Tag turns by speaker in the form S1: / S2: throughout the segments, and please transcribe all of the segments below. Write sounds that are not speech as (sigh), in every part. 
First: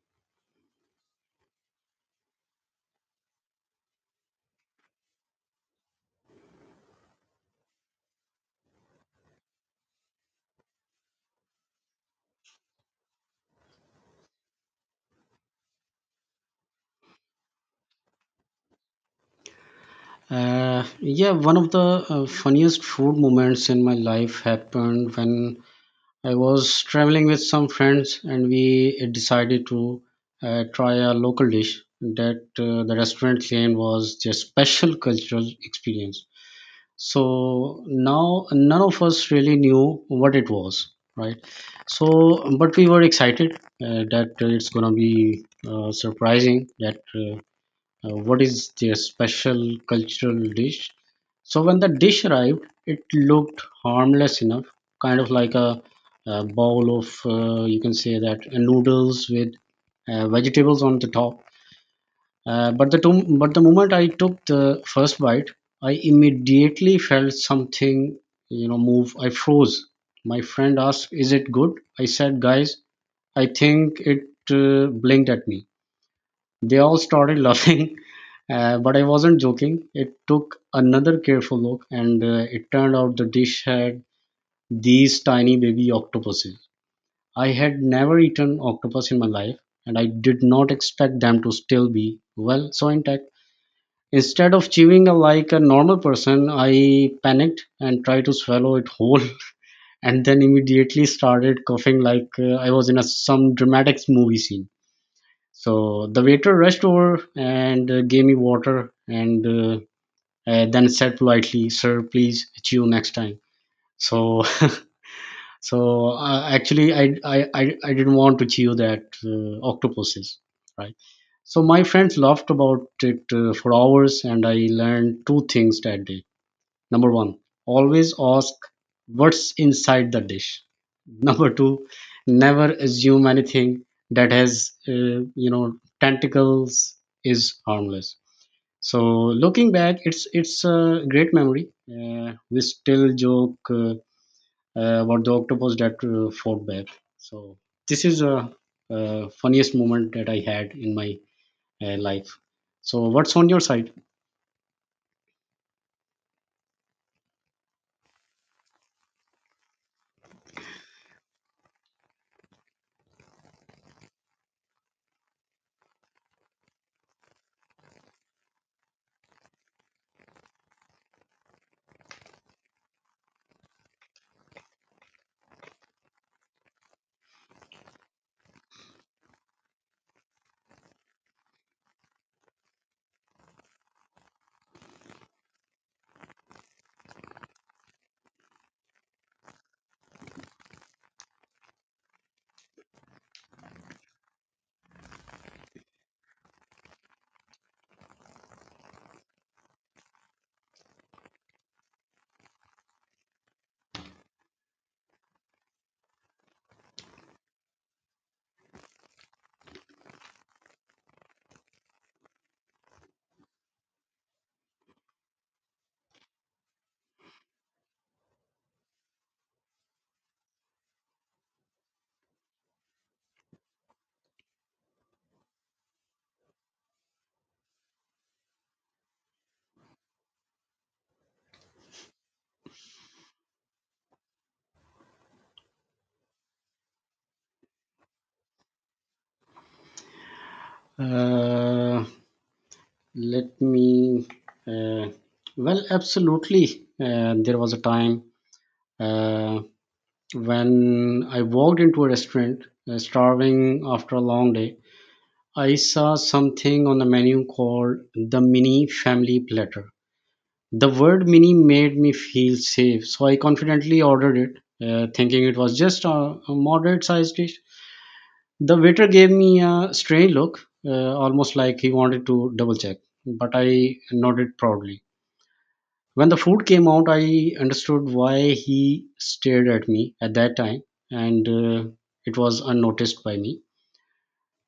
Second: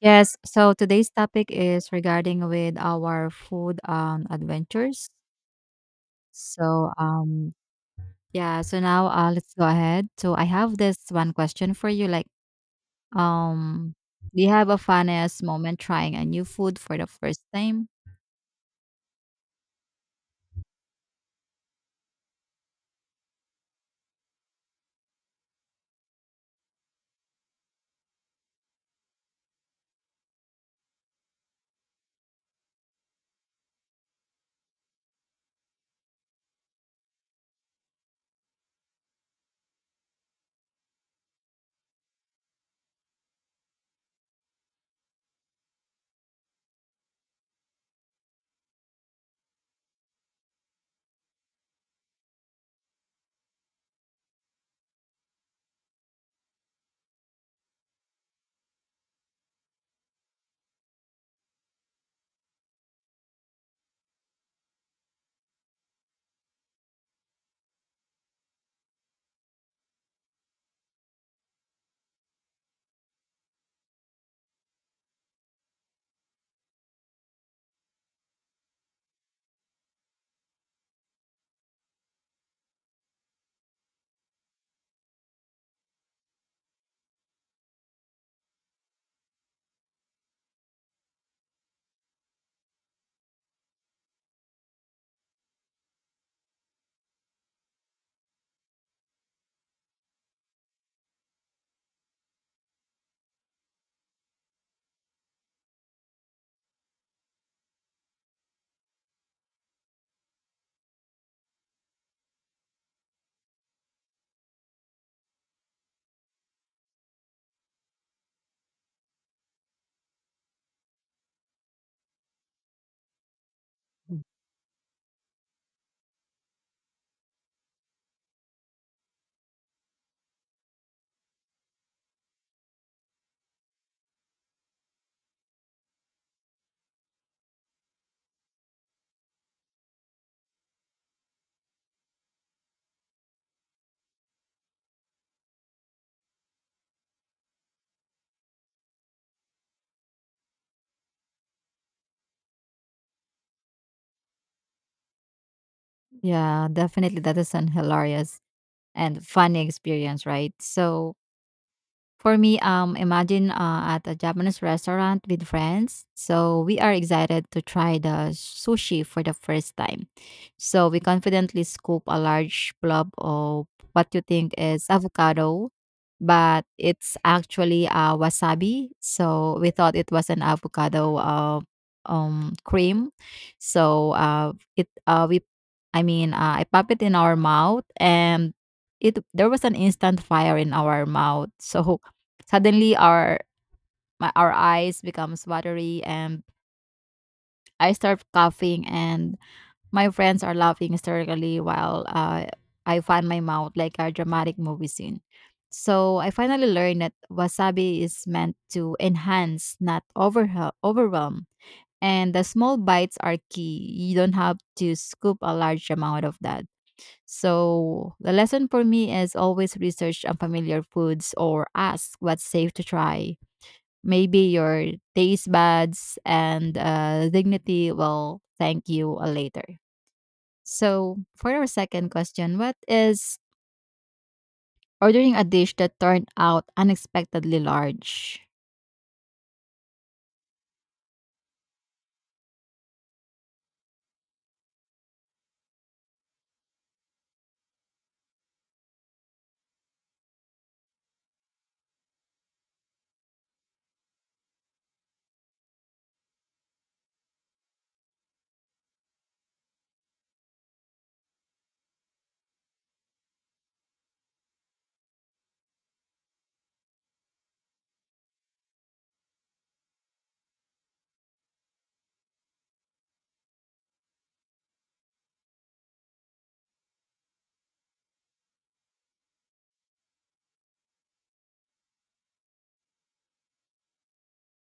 S1: Yes, so today's topic is regarding with our food adventures. So yeah, so now let's go ahead. So I have this one question for you, like um do you have a funniest moment trying a new food for the first time?
S2: Yeah, one of the funniest food moments in my life happened when I was traveling with some friends and we decided to try a local dish that the restaurant claimed was their special (laughs) cultural experience. So now none of us really knew what it was, right? So, but we were excited, that it's gonna be surprising that. What is their special cultural dish. So when the dish arrived, it looked harmless enough, kind of like a bowl of you can say that noodles with vegetables on the top. But but the moment I took the first bite, I immediately felt something move. I froze. My friend asked, "Is it good?" I said, "Guys, I think it blinked at me." They all started (laughs) laughing, but I wasn't joking. It took another careful look, and it turned out the dish had these tiny baby octopuses. I had never eaten octopus in my life, and I did not expect them to still be, well, so intact. Instead of chewing like a normal person, I panicked and tried to swallow it whole, (laughs) and then immediately started coughing like I was in some dramatic movie scene. So the waiter rushed over and gave me water and then said politely, "Sir, please chew next time." So, (laughs) so actually, I didn't want to chew that octopuses, right? So my friends laughed about it for hours, and I learned two things that day. Number one, always ask what's inside the dish. Number two, never assume anything that has, tentacles is harmless. So looking back, it's a great memory. We still joke about the octopus that fought back. So this is a funniest moment that I had in my life. So what's on your side?
S1: Yeah, definitely that is an hilarious and funny experience, right? So for me, imagine at a Japanese restaurant with friends. So we are excited to try the sushi for the first time. So we confidently scoop a large blob of what you think is avocado, but it's actually wasabi. So we thought it was an avocado cream. So it we, I mean, I pop it in our mouth and it there was an instant fire in our mouth. So suddenly, our eyes becomes watery, and I start coughing, and my friends are laughing hysterically while I find my mouth like a dramatic movie scene. So I finally learned that wasabi is meant to enhance, not overwhel- overwhelm. And the small bites are key. You don't have to scoop a large amount of that. So the lesson for me is always research unfamiliar foods or ask what's safe to try. Maybe your taste buds and dignity will thank you later. So, for our second question, what is ordering a dish that turned out unexpectedly large?
S2: Uh, Let me. Uh, well, absolutely. There was a time uh, when I walked into a restaurant, starving after a long day. I saw something on the menu called the mini family platter. The word mini made me feel safe, so I confidently ordered it, thinking it was just a moderate sized dish. The waiter gave me a strange look, almost like he wanted to double check, but I nodded proudly. When the food came out, I understood why he stared at me at that time, and it was unnoticed by me.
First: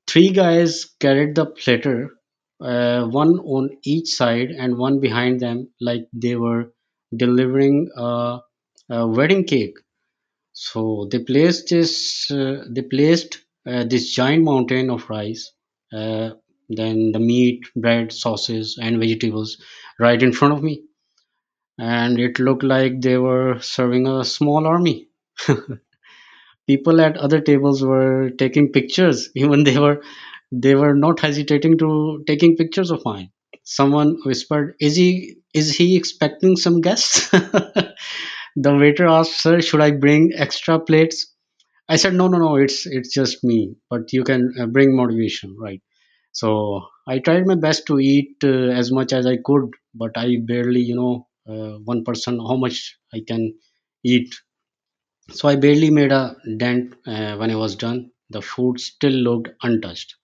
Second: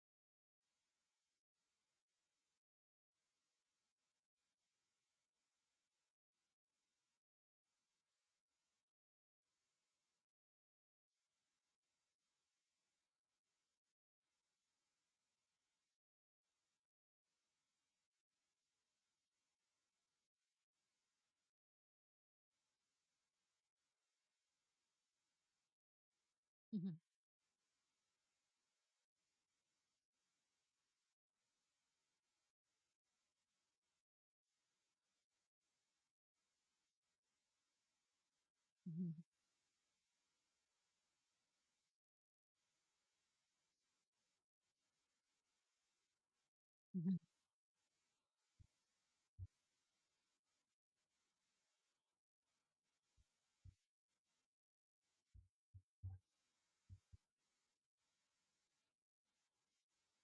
S2: Three guys carried the platter, one on each side and one behind them, like they were delivering a wedding cake. So they placed this giant mountain of rice, uh, then the meat, bread, sauces, and vegetables right in front of me, and it looked like they were serving a small army. (laughs)
S1: Mhm,
S2: People at other tables were taking pictures, (laughs) even they were not hesitating to taking pictures of mine. Someone whispered, is he expecting some guests? (laughs) The waiter
S1: mhm,
S2: asked, sir, should I bring extra plates? I said, no, it's just me, but you can, bring motivation, right? So I
S1: mhm.
S2: tried my best to eat as much as I could, but I barely, you know, one person, how much I can eat. So I barely made a dent when I was done. The food still looked untouched.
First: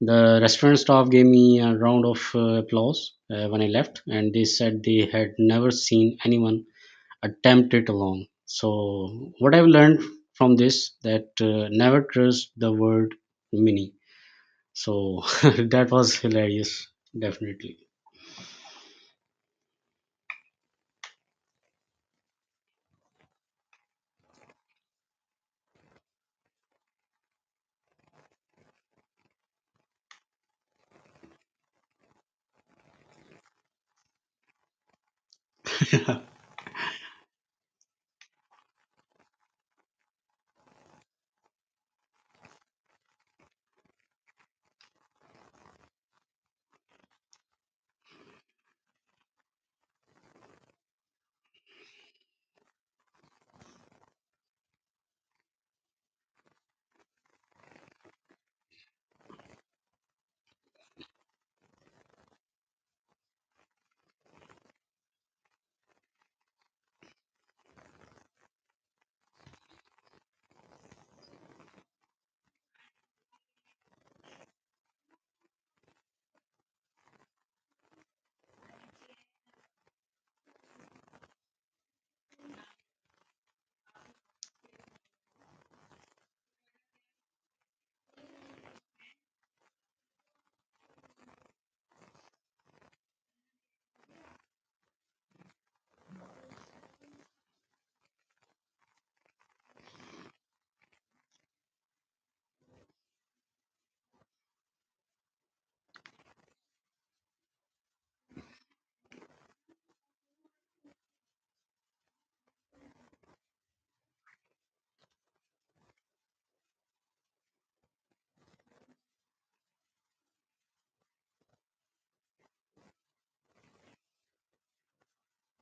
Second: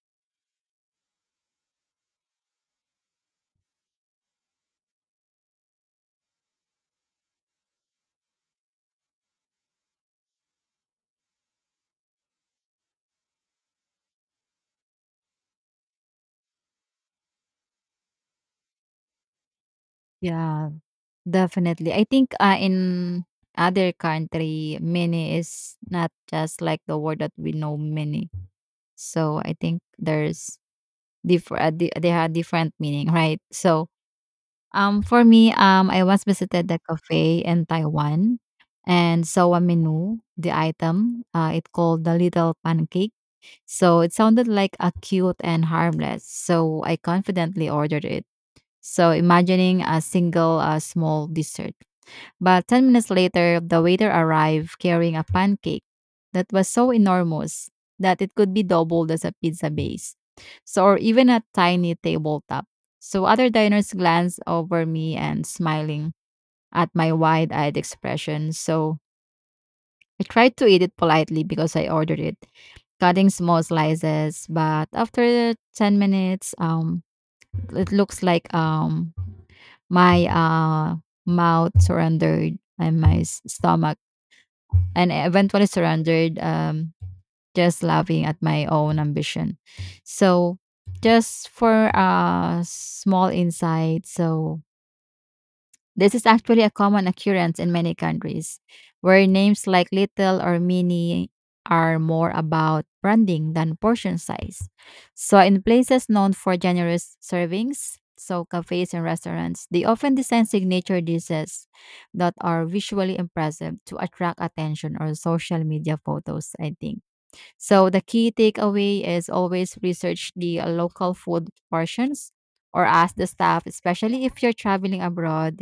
S2: The restaurant staff gave me a round of applause when I left, and they said they had never seen anyone attempt it alone. So what I've learned from this, that never trust the word mini. So (laughs) that was hilarious, definitely.
S1: Yeah, definitely. I think in other country, mini is not just like the word that we know mini. So I think there's different. They have different meaning, right? So for me, I once
S2: (laughs)
S1: visited the cafe in Taiwan and saw a menu, the item. It called the little pancake. So it sounded like a cute and harmless. So I confidently ordered it. So imagining a single small dessert. But 10 minutes later, the waiter arrived carrying a pancake that was so enormous that it could be doubled as a pizza base. So, or even a tiny tabletop. So, other diners glanced over me and smiling at my wide eyed expression. So, I tried to eat it politely because I ordered it, cutting small slices. But after 10 minutes, it looks like my mouth surrendered and stomach and I eventually surrendered, just laughing at my own ambition. So, just for a small insight, so this is actually a common occurrence in many countries, where names like little or mini are more about branding than portion size. So, in places known for generous servings, so cafes and restaurants, they often design signature dishes that are visually impressive to attract attention or social media photos, I think. So, the key takeaway is always research the local food portions or ask the staff, especially if you're traveling abroad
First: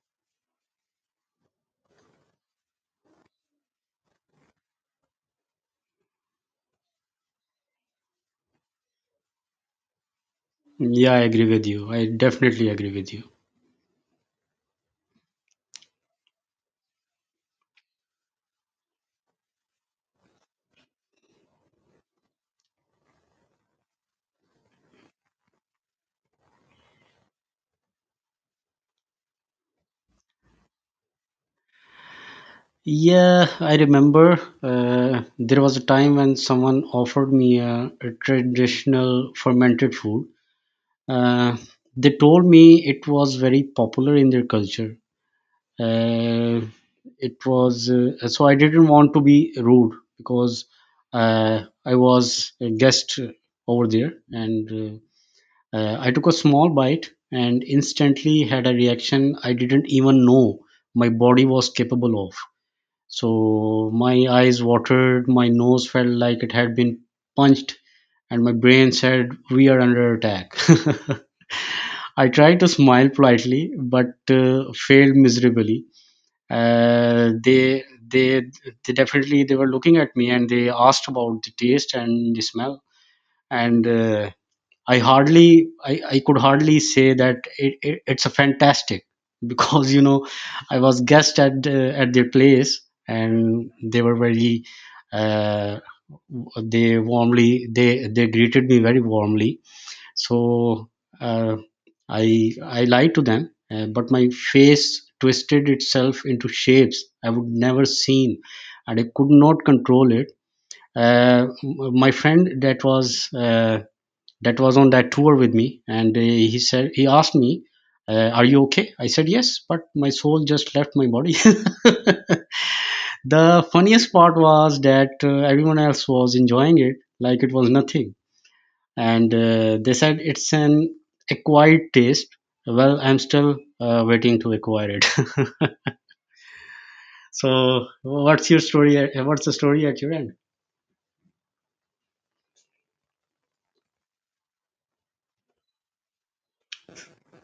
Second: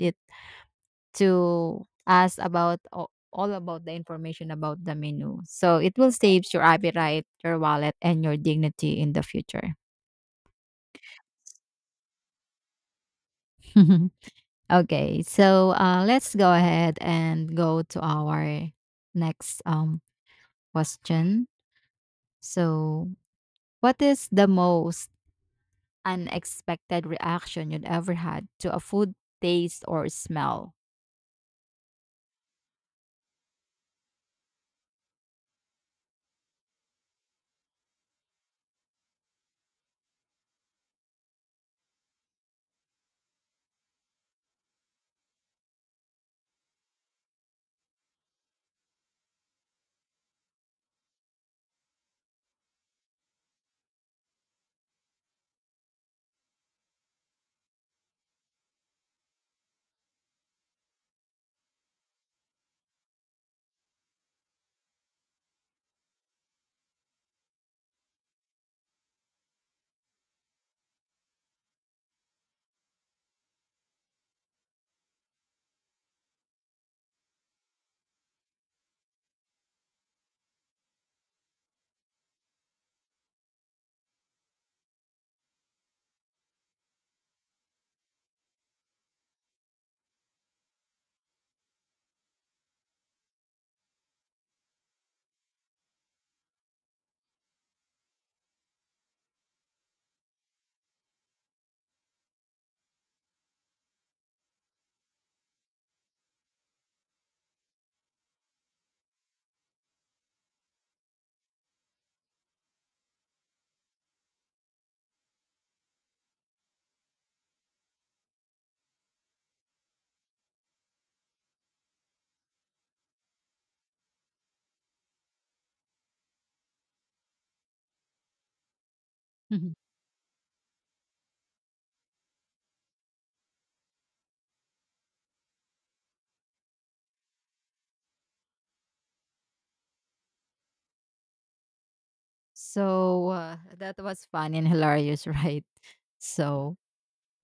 S1: to us about a- all about the information about the menu. So it will save your appetite, your wallet, and your dignity in the future.
S2: Yeah, I agree with you. I definitely agree with you.
S1: (laughs) Okay, so let's go ahead and go to our next question. So, what is the most unexpected reaction you'd ever had to a food taste or smell?
S2: Yeah, I remember there was a time when someone offered me a traditional fermented food. Uh, they told me it was very popular in their culture. Uh, it was so I didn't want to be rude because uh, I was a guest over there, and I took a small bite and instantly had a reaction I didn't even know my body was capable of. So my eyes watered, my nose felt like it had been punched, and my brain said, we are under attack. (laughs) I tried to smile politely, but failed miserably. Uh, they, they, they definitely, they were looking at me and they asked about the taste and the smell. And I could hardly say that it's a fantastic, (laughs) because you know I was guest at their place and they were very, uh, they warmly they greeted me very warmly. So uh, I lied to them, but my face twisted itself into shapes I would never seen, and I could not control it. My friend that was. That was on that tour with me, and he asked me, are you okay? I said, yes, but my soul just left my body. (laughs) The funniest part was that everyone else was enjoying it like it was nothing, and
S1: (laughs)
S2: they said it's an acquired taste. Well, I'm still waiting to acquire it. (laughs) So what's your story? What's the story at your end?
S1: So that was fun and hilarious, (laughs) right? So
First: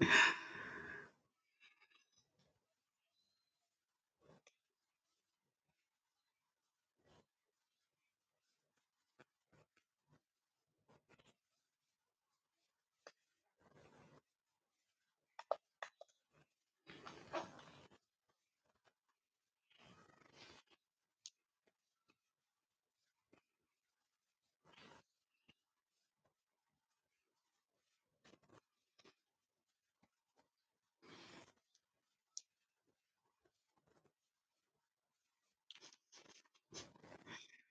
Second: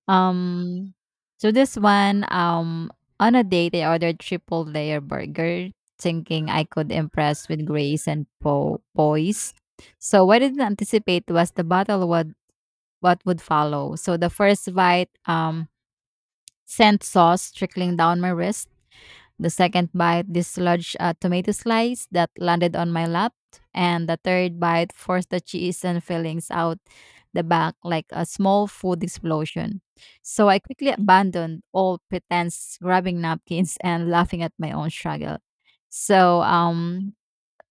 S1: Um, this one, on a date, I ordered triple layer burger, thinking I could impress with grace and poise. So what I didn't anticipate was the battle would what would follow. So the first bite, sent sauce trickling down my wrist. The second bite dislodged a tomato slice that landed on my lap, and the third bite forced the cheese and fillings out the back like a small food explosion. So I quickly abandoned all pretense, grabbing napkins and laughing at my own struggle. So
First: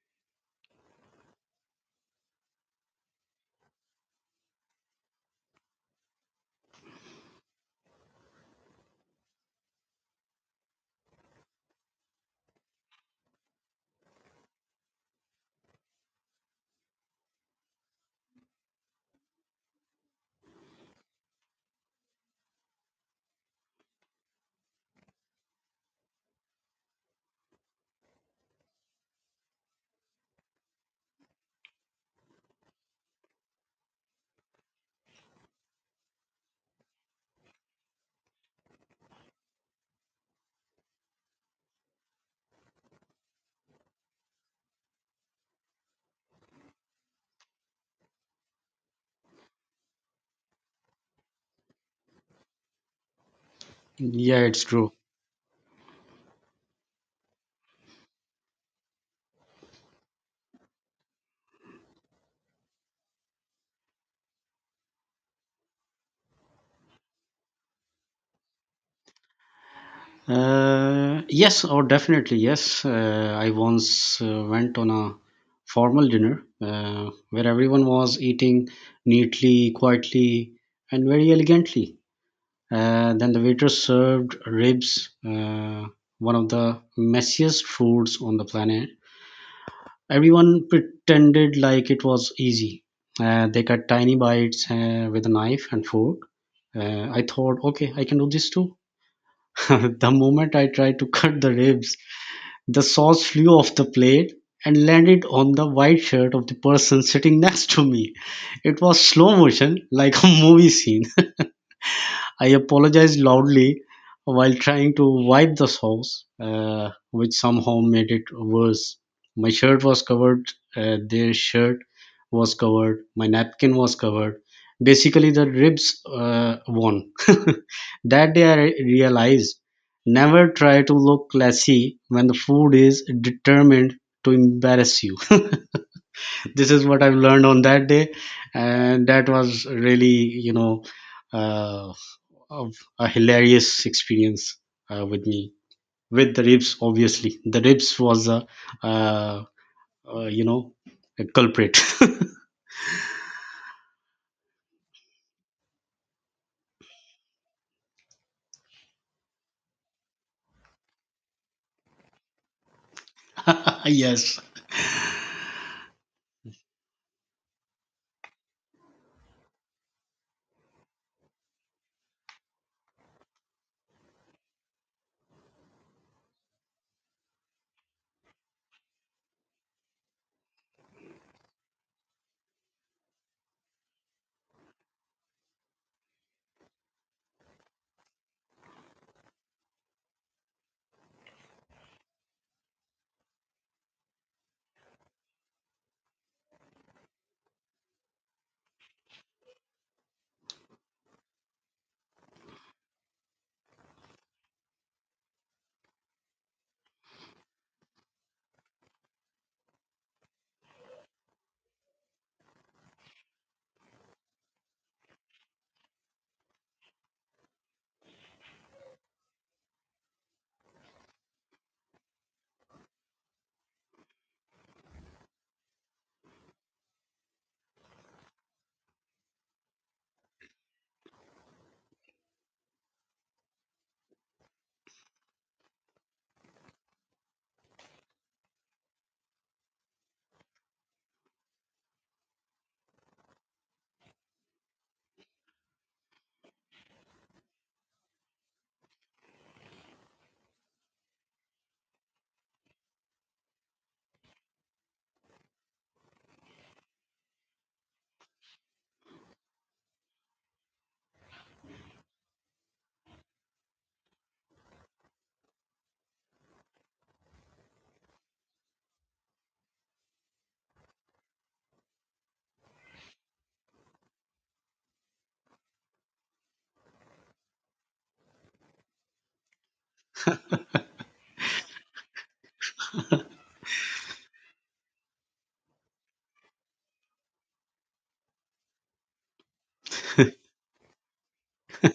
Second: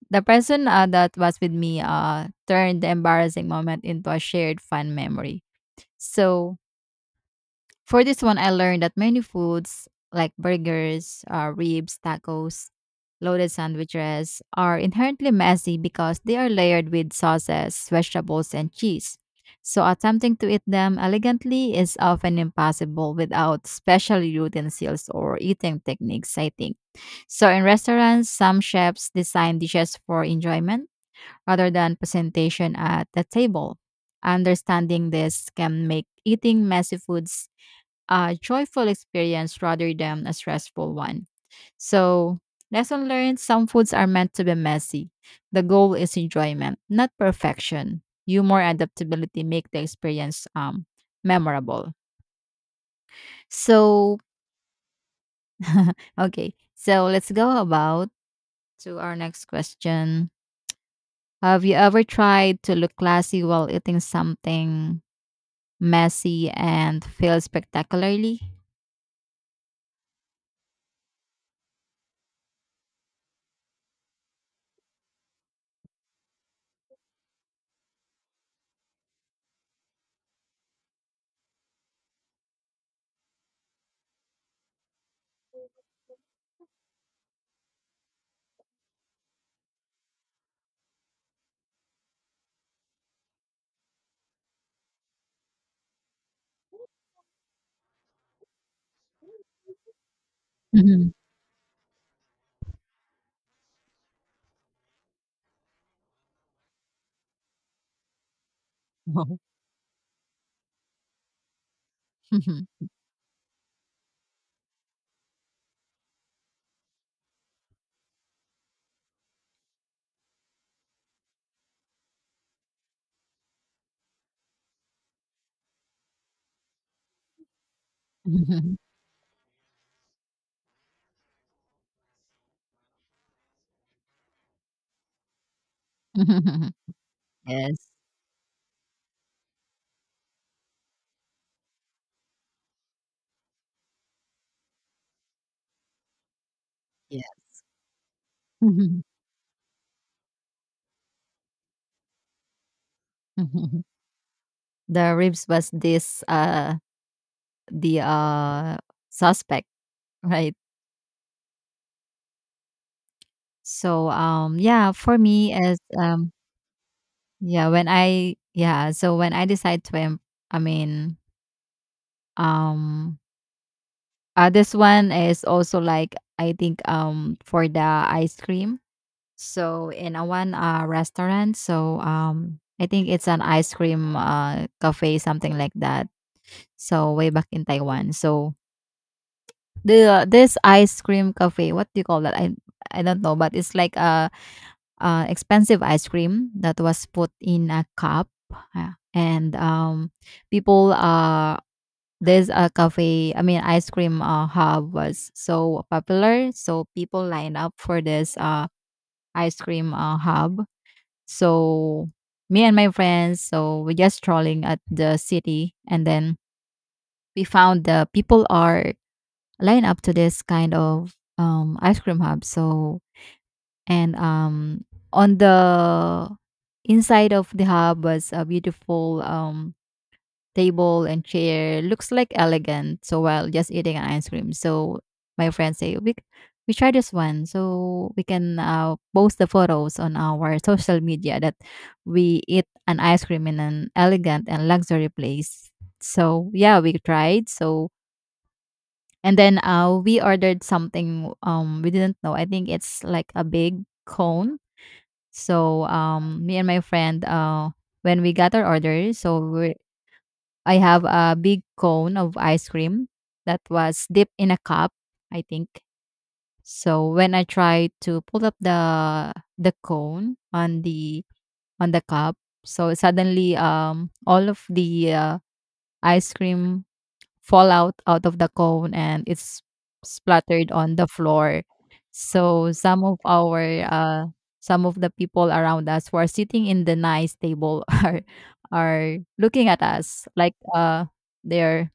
S1: the person that was with me turned the embarrassing moment into a shared fun memory. So for this one, I learned that many foods like burgers, ribs, tacos, loaded sandwiches are inherently messy because they are layered with sauces, vegetables, and cheese. So, attempting to eat them elegantly is often impossible without special utensils or eating techniques, I think. So, in restaurants, some chefs design dishes for enjoyment rather than presentation at the table. Understanding this can make eating messy foods a joyful experience rather than a stressful one. So, lesson learned, some foods are meant to be messy. The goal is enjoyment, not perfection. Humor and adaptability make the experience memorable. So,
S2: Yeah, it's true.
S1: (laughs) okay. So, let's go about to our next question. Have you ever tried to look classy while eating something messy, and fail spectacularly?
S2: Yes, or definitely yes. I once went on a formal dinner where everyone was eating neatly, quietly, and very elegantly. Then the waiter served ribs, one of the messiest foods on the planet. Everyone pretended like it was easy. They cut tiny bites with a knife and fork. I thought, okay, I can do this too. (laughs) The moment I tried to
S1: Mhm.
S2: cut the ribs, the sauce flew off the plate and landed on the white shirt of the person sitting next to me. It was slow
S1: Wow.
S2: motion, like a (laughs) movie scene. I
S1: Mhm.
S2: apologized loudly while trying to wipe the sauce, which somehow made it worse. My shirt was covered, their shirt was covered, my napkin was covered. Basically, the ribs won. (laughs) That
S1: Mhm.
S2: day, I
S1: Mhm.
S2: realized, never try to look classy when the food is determined to embarrass you. (laughs) This
S1: (laughs)
S2: is what I've learned on
S1: yes.
S2: that day, and that was really, you know, uh, of a hilarious experience with me, with the ribs.
S1: Yeah.
S2: Obviously the ribs was a
S1: Mhm.
S2: uh, uh, you know a culprit. (laughs)
S1: Mhm. The ribs was this the suspect, right? So
S2: Yes.
S1: for me as yeah, when I yeah, so when I decide to I mean, um this one is also like, I think, for the ice cream. So in a one restaurant, so I think it's an ice cream cafe something like that. So way back in Taiwan. So the this ice cream cafe, what do you call that? I don't know, but it's like a expensive ice cream that was put in a cup. And people, there's a cafe, I mean, ice cream hub was so popular. So people line up for this ice cream hub. So me and my friends, so we're just strolling at the city. And then we found the people are line up to this kind of ice cream hub. So, and on the inside of the hub was a beautiful table and chair. Looks like elegant. So while just eating an ice cream, so my friends say, we try this one, so we can post the photos on our (laughs) social media that we eat an ice cream in an elegant and luxury place. So yeah, we tried. So and then we ordered something we didn't know. I think it's like a big cone, so me and my friend, when we got our order, so we I have a big cone of ice cream that was dipped in a cup, I think. So when I tried to pull up the cone on the cup, so suddenly all of the ice cream fall out out of the cone and it's splattered on the floor. So some of the people around us who are sitting in the nice table (laughs) are looking at us like they're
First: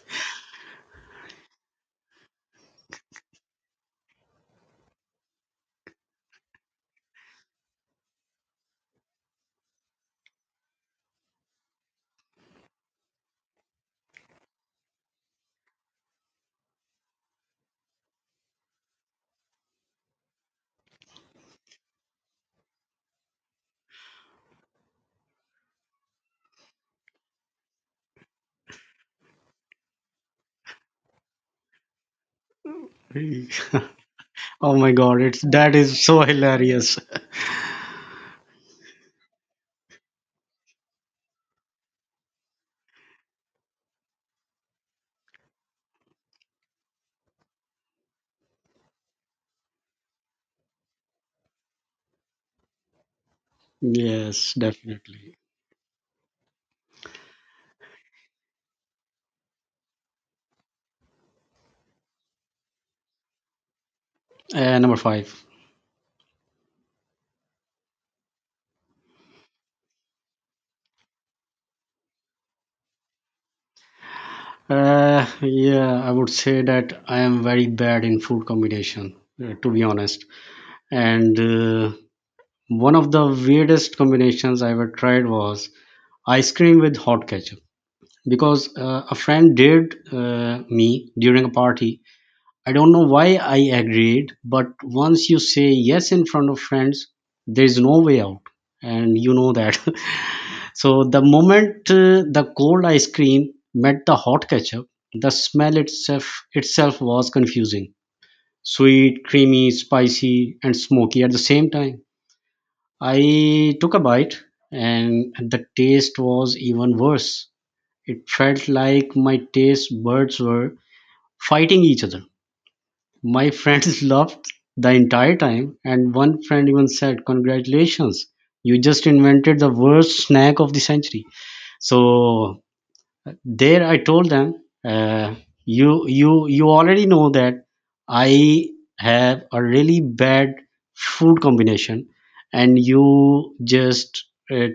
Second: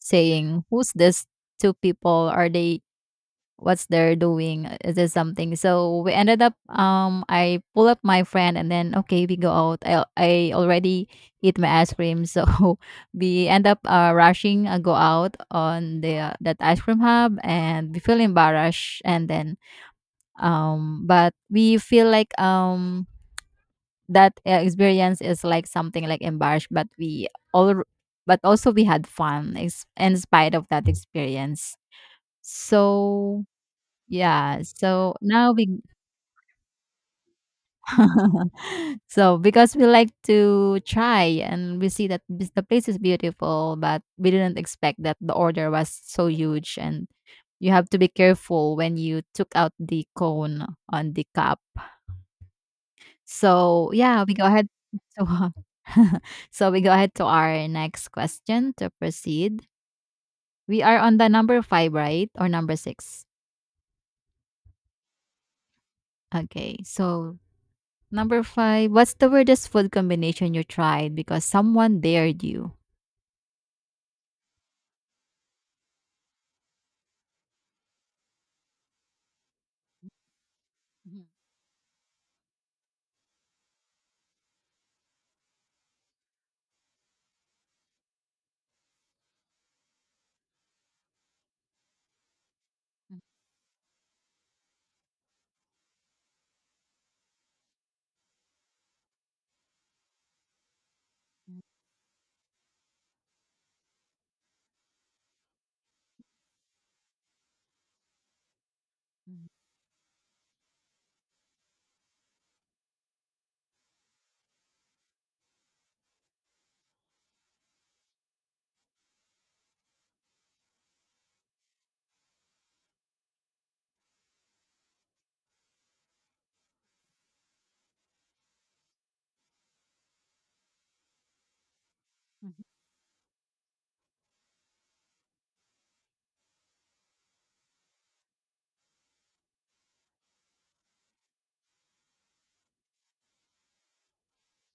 S1: saying, "Who's this two people? Are they what's they're doing is this something?" So we ended up, I pull up my friend and then, okay, we go out, I already eat my ice cream, so (laughs) we end up rushing go out on the that ice cream hub and we feel embarrassed, and then but we feel like that experience is like something like embarrassed, but we all but also we had fun in spite of that experience. So
S2: (laughs)
S1: yeah,
S2: Oh my
S1: so
S2: god, it's,
S1: now we
S2: that is so hilarious.
S1: (laughs) so because we like to try and we see that the place is beautiful, but we didn't expect that the order was so huge, and you have to be careful when you took out the cone on the cup. So yeah, we go
S2: Yes,
S1: ahead (laughs)
S2: definitely.
S1: so, so we go ahead to our next question to proceed. We are on the number five, right? Or number six.
S2: Uh, number five.
S1: Okay. So number five, what's the weirdest food combination you tried because someone dared you?
S2: Yeah, I would say that I am very bad in food combination, to be honest,
S1: Mhm,
S2: and one of the weirdest combinations I ever tried was ice cream with hot ketchup, because a friend dared me during a party. I don't know why I agreed, but once you say yes in front of friends, there is no way out, and you know that. (laughs) So the moment the cold ice cream met the hot ketchup, the smell itself was confusing. Sweet,
S1: mhm,
S2: creamy, spicy, and smoky at the same time. I took a bite, and the taste was even worse. It felt like my taste buds were fighting each other. My friends (laughs) laughed the entire time, and one friend even said, congratulations, you just invented the worst snack of the century.
S1: mhm,
S2: So
S1: mhm.
S2: there I told them, uh, you already know that I have a really bad food combination, and you just, uh,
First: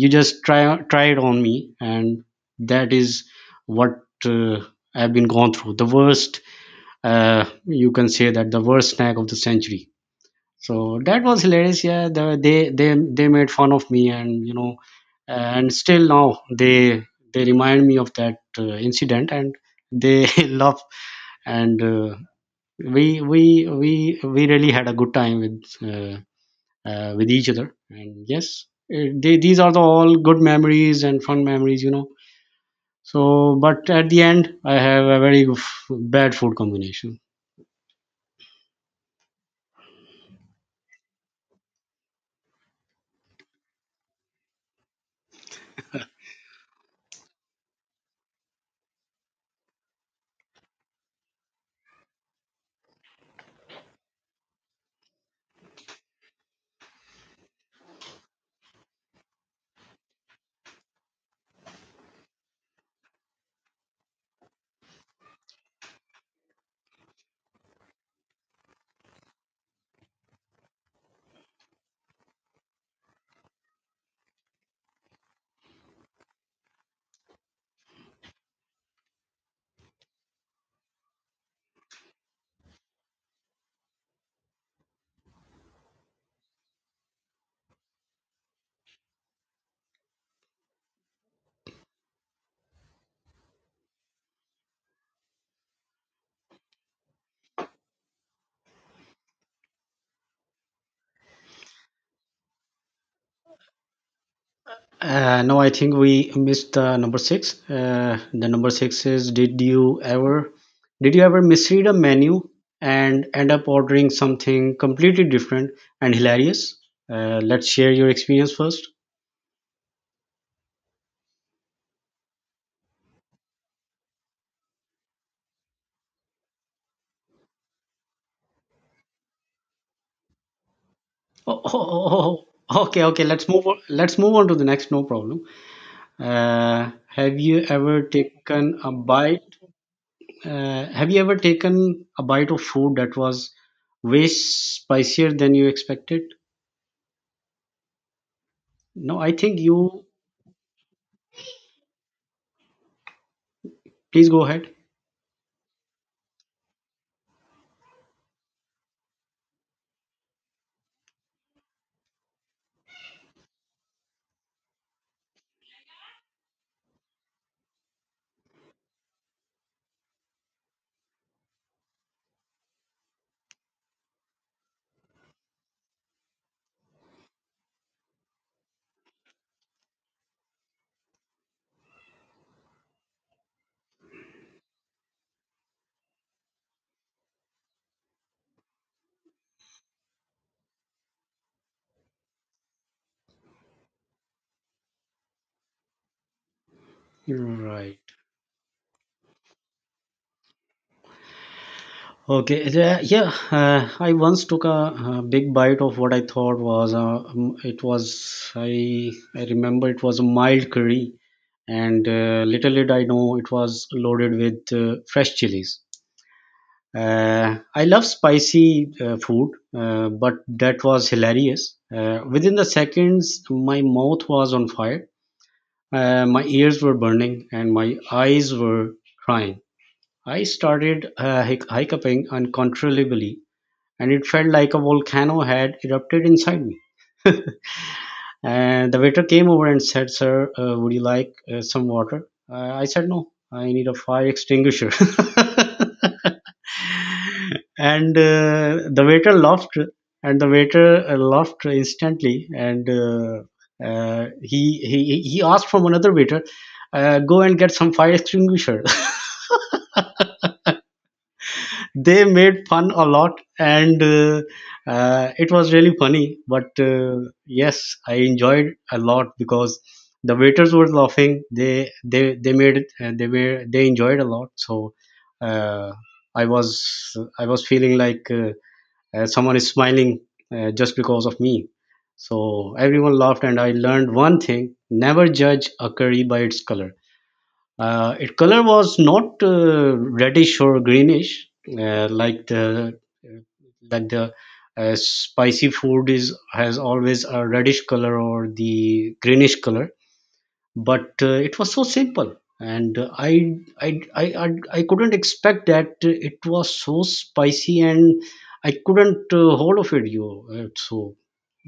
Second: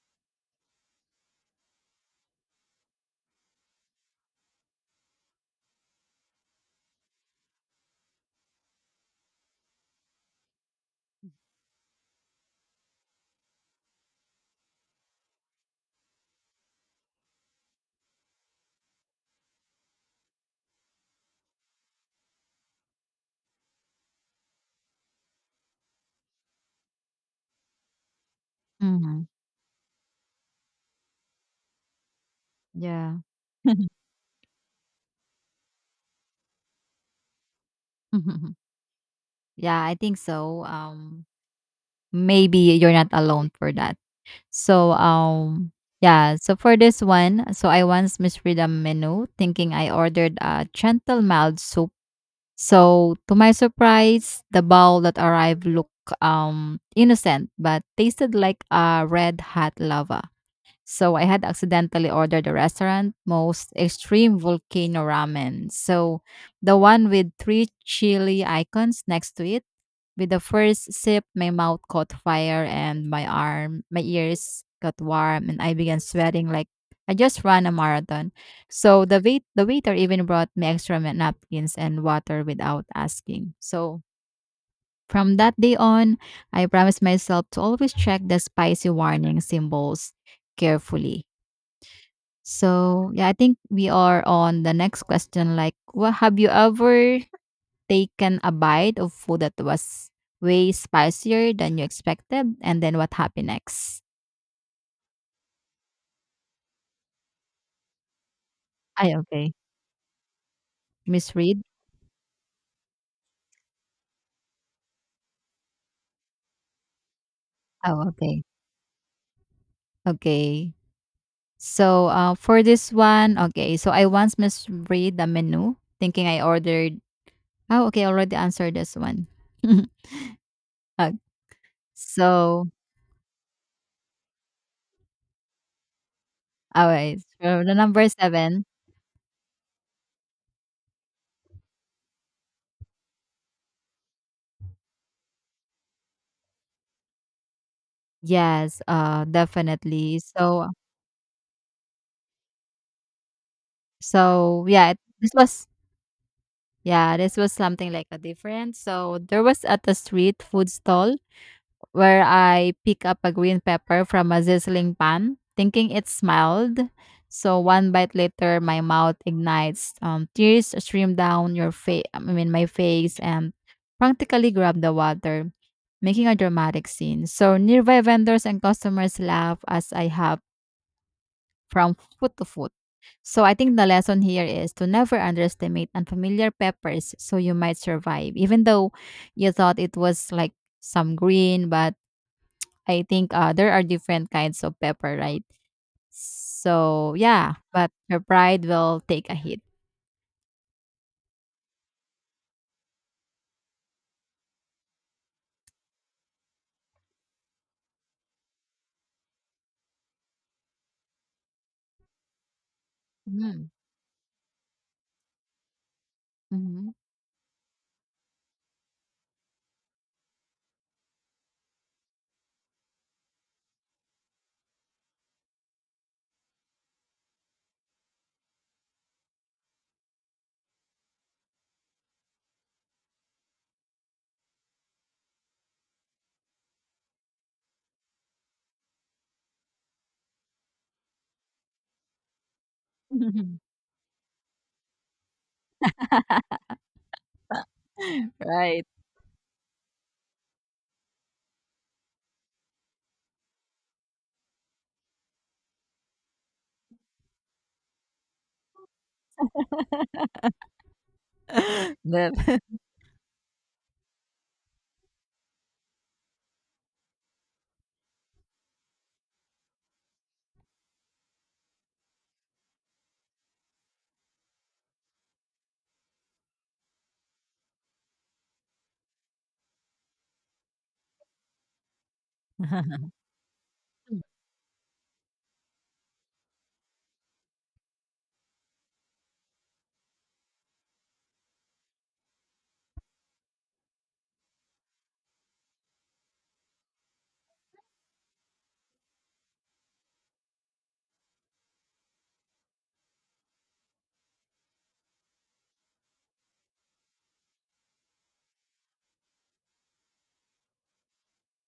S2: you just try it on me, and that is what, uh, I've been gone through the worst, you can say that the worst snack of the century. So that was hilarious. Yeah, they made fun of me, and you know, and still now they remind me of that incident, and they (laughs) love, and we really had a good time with each other. And yes,
S1: Hmm.
S2: they, these are the all good memories and fun memories, you know.
S1: Yeah.
S2: So, but at the end, I have a very bad food combination.
S1: (laughs) yeah, I think so. Maybe you're not alone for that. So, yeah. So for this one, so I once misread a menu thinking I ordered a gentle mild soup. So to my surprise, the bowl that arrived looked innocent but tasted like a red hot lava. So I had accidentally ordered the restaurant most extreme volcano ramen. So the one with three chili icons next to it. With the first sip, my mouth caught fire and my ears got warm, and I began sweating like I just ran a marathon. So the waiter even brought me extra napkins and water without asking. So from that day on, I promised myself to always check the spicy warning symbols carefully. So yeah, I think we are on the next question. Like, what, have you ever taken a bite of food that was way spicier than you expected, and then what happened next?
S2: No, I think we missed the number six. The number six
S1: I
S2: is,
S1: okay,
S2: did you ever did you
S1: Miss
S2: ever
S1: Reed.
S2: misread a menu and end up ordering something completely different and hilarious? Let's share
S1: Oh,
S2: your
S1: okay,
S2: experience first.
S1: okay. So for this one, okay. So I once misread the menu, thinking I ordered. Oh, okay. I already answered this one. (laughs) okay.
S2: Oh, oh, oh,
S1: So,
S2: oh, okay. Let's move on. Let's move on to the next. No problem.
S1: alright.
S2: Have you
S1: So the
S2: ever
S1: number seven.
S2: taken a bite? Have you ever taken a bite of food that was way spicier than you expected?
S1: Yes,
S2: No, I think you.
S1: definitely. So
S2: Please go ahead.
S1: This was yeah, this was something like a different. So there was at a street food stall where I pick up a green pepper from a sizzling pan, thinking it smiled. So one bite later, my mouth ignites. Tears stream down your face. I mean, my face, and practically grab the water, making a dramatic scene. So nearby vendors and customers laugh as I have from food to food. So I think the lesson here is to never underestimate unfamiliar peppers so you might survive. Even though you thought it was like some green, but I think there are different kinds of pepper, right? So yeah, but
S2: Right.
S1: your pride will take a hit.
S2: Okay, yeah, yeah, I once took a, big bite of what I thought was it was I remember it was a mild curry, and little did I know it
S1: Mm,
S2: was loaded with fresh chilies.
S1: mhm.
S2: I love spicy food, but that was hilarious. Within the seconds, my mouth was on fire, my ears were burning, and my eyes were crying. I started hiccuping uncontrollably, and it felt like a volcano had erupted inside me. And the waiter came over and said, "Sir, would you like some water?" I said, "No,
S1: (laughs)
S2: I need a fire extinguisher." (laughs) and
S1: right.
S2: uh, the waiter laughed, and the waiter laughed instantly. And He, he asked from another waiter, "Go and get some fire extinguisher." (laughs)
S1: (laughs)
S2: They
S1: That-
S2: made fun a lot, and it was really funny. But yes, I enjoyed a lot because the waiters were laughing. They made it. They were they enjoyed a lot. So uh, I was I was feeling like someone is smiling just because of me. So
S1: (laughs)
S2: everyone laughed, and I learned one thing: never judge a curry by its color. Its color was not reddish or greenish, uh, like the like the spicy food is has always a reddish color or the greenish color, but it was so simple, and I couldn't expect that it was so spicy, and I couldn't hold of it you uh, so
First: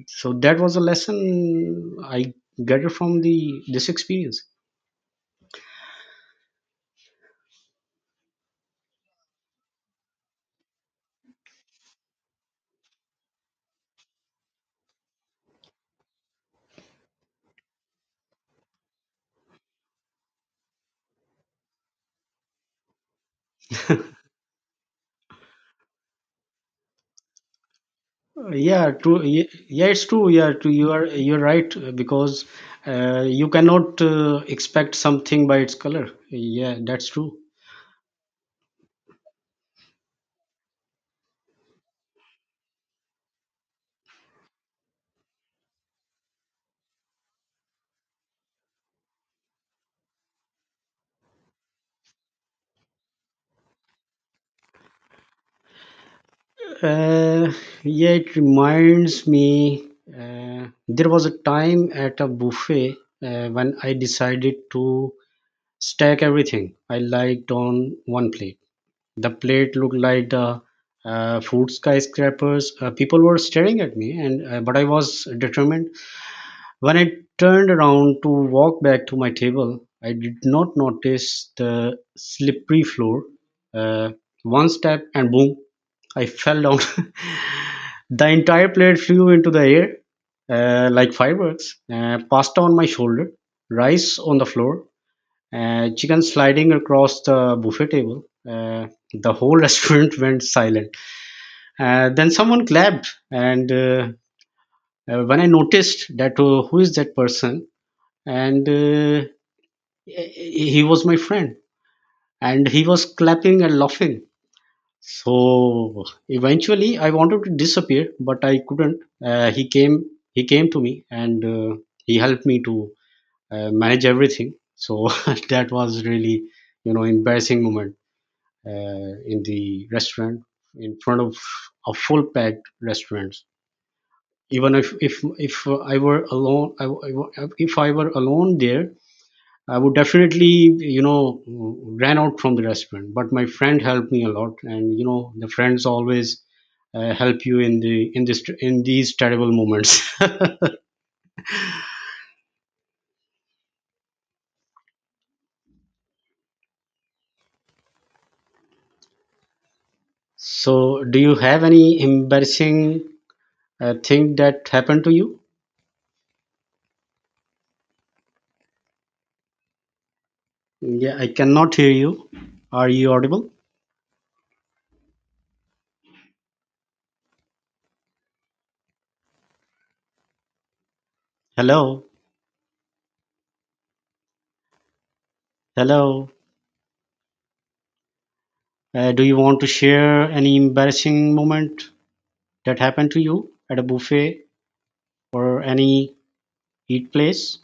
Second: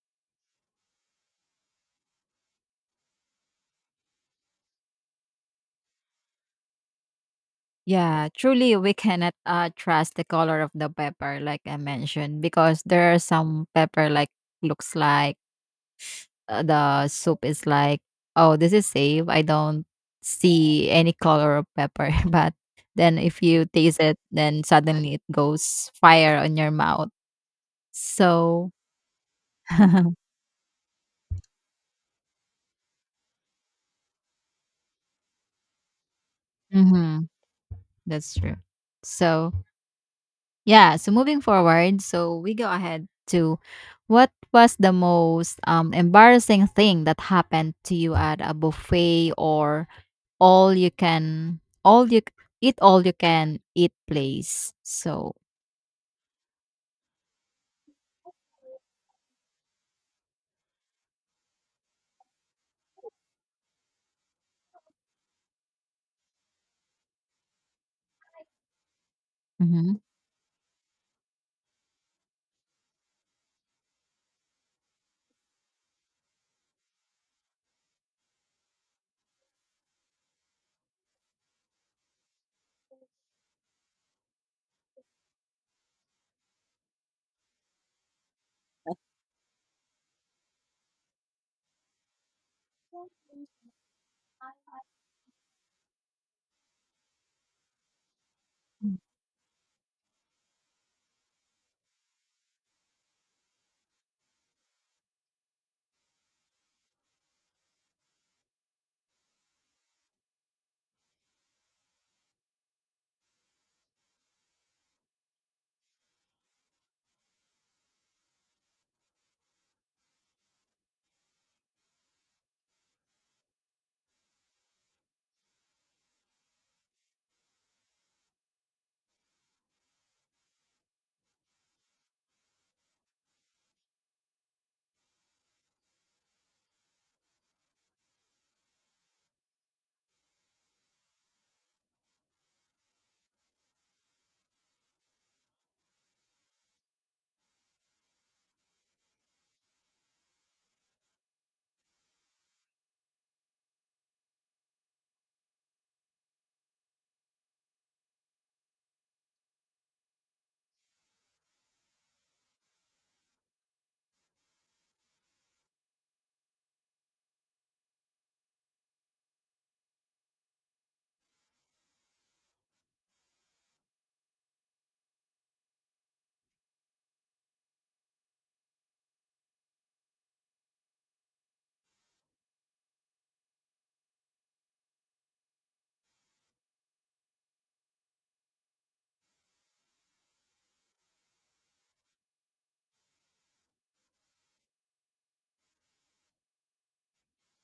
S2: so that was a lesson I gathered from the this experience.
S1: yeah, truly, we cannot trust the color of the pepper, like I mentioned, because there are some pepper like looks like the soup is like, oh, this is safe. I don't see any color of pepper. (laughs) But then if you taste it, then suddenly it goes fire on your mouth. So
S2: Yeah, true. Yeah, it's true. Yeah, true. You're right, because you cannot expect something by its color. Yeah, that's
S1: mhm,
S2: true.
S1: that's true. So yeah, so moving forward, so we go ahead to what was the most embarrassing thing that happened to you at a buffet or all you can all you all you can eat place. So
S2: Uh, yeah, it reminds me. There was a time at a buffet when I decided to stack everything I liked on one plate. The plate
S1: mhm.
S2: looked like the food skyscrapers. People were staring at me, and but I was determined. When I turned around to walk back to my table, I did not notice the slippery floor. Uh, One step, and boom, I fell down. (laughs) The entire plate flew into the air, like fireworks, pasta on my shoulder, rice on the floor, chicken sliding across the buffet table. Uh, the whole (laughs) restaurant went silent. Then someone clapped, and when I noticed that, who is that person? And He was my friend, and he was clapping and laughing. So eventually I wanted to disappear, but I couldn't. uh, he came he came to me, and he helped me to manage everything. So (laughs) that was really, embarrassing moment in the restaurant, in front of a full packed restaurant. Even if I were alone, if I were alone there, I would definitely, you know, ran out from the restaurant. But my friend helped me a lot, and you know, the friends always help you in the in this in these terrible moments. (laughs) So, do you have any embarrassing thing that happened to you? Yeah, I cannot hear you. Are you audible? Hello, hello. Do you want to share any embarrassing moment that happened to you at a buffet or any eat place?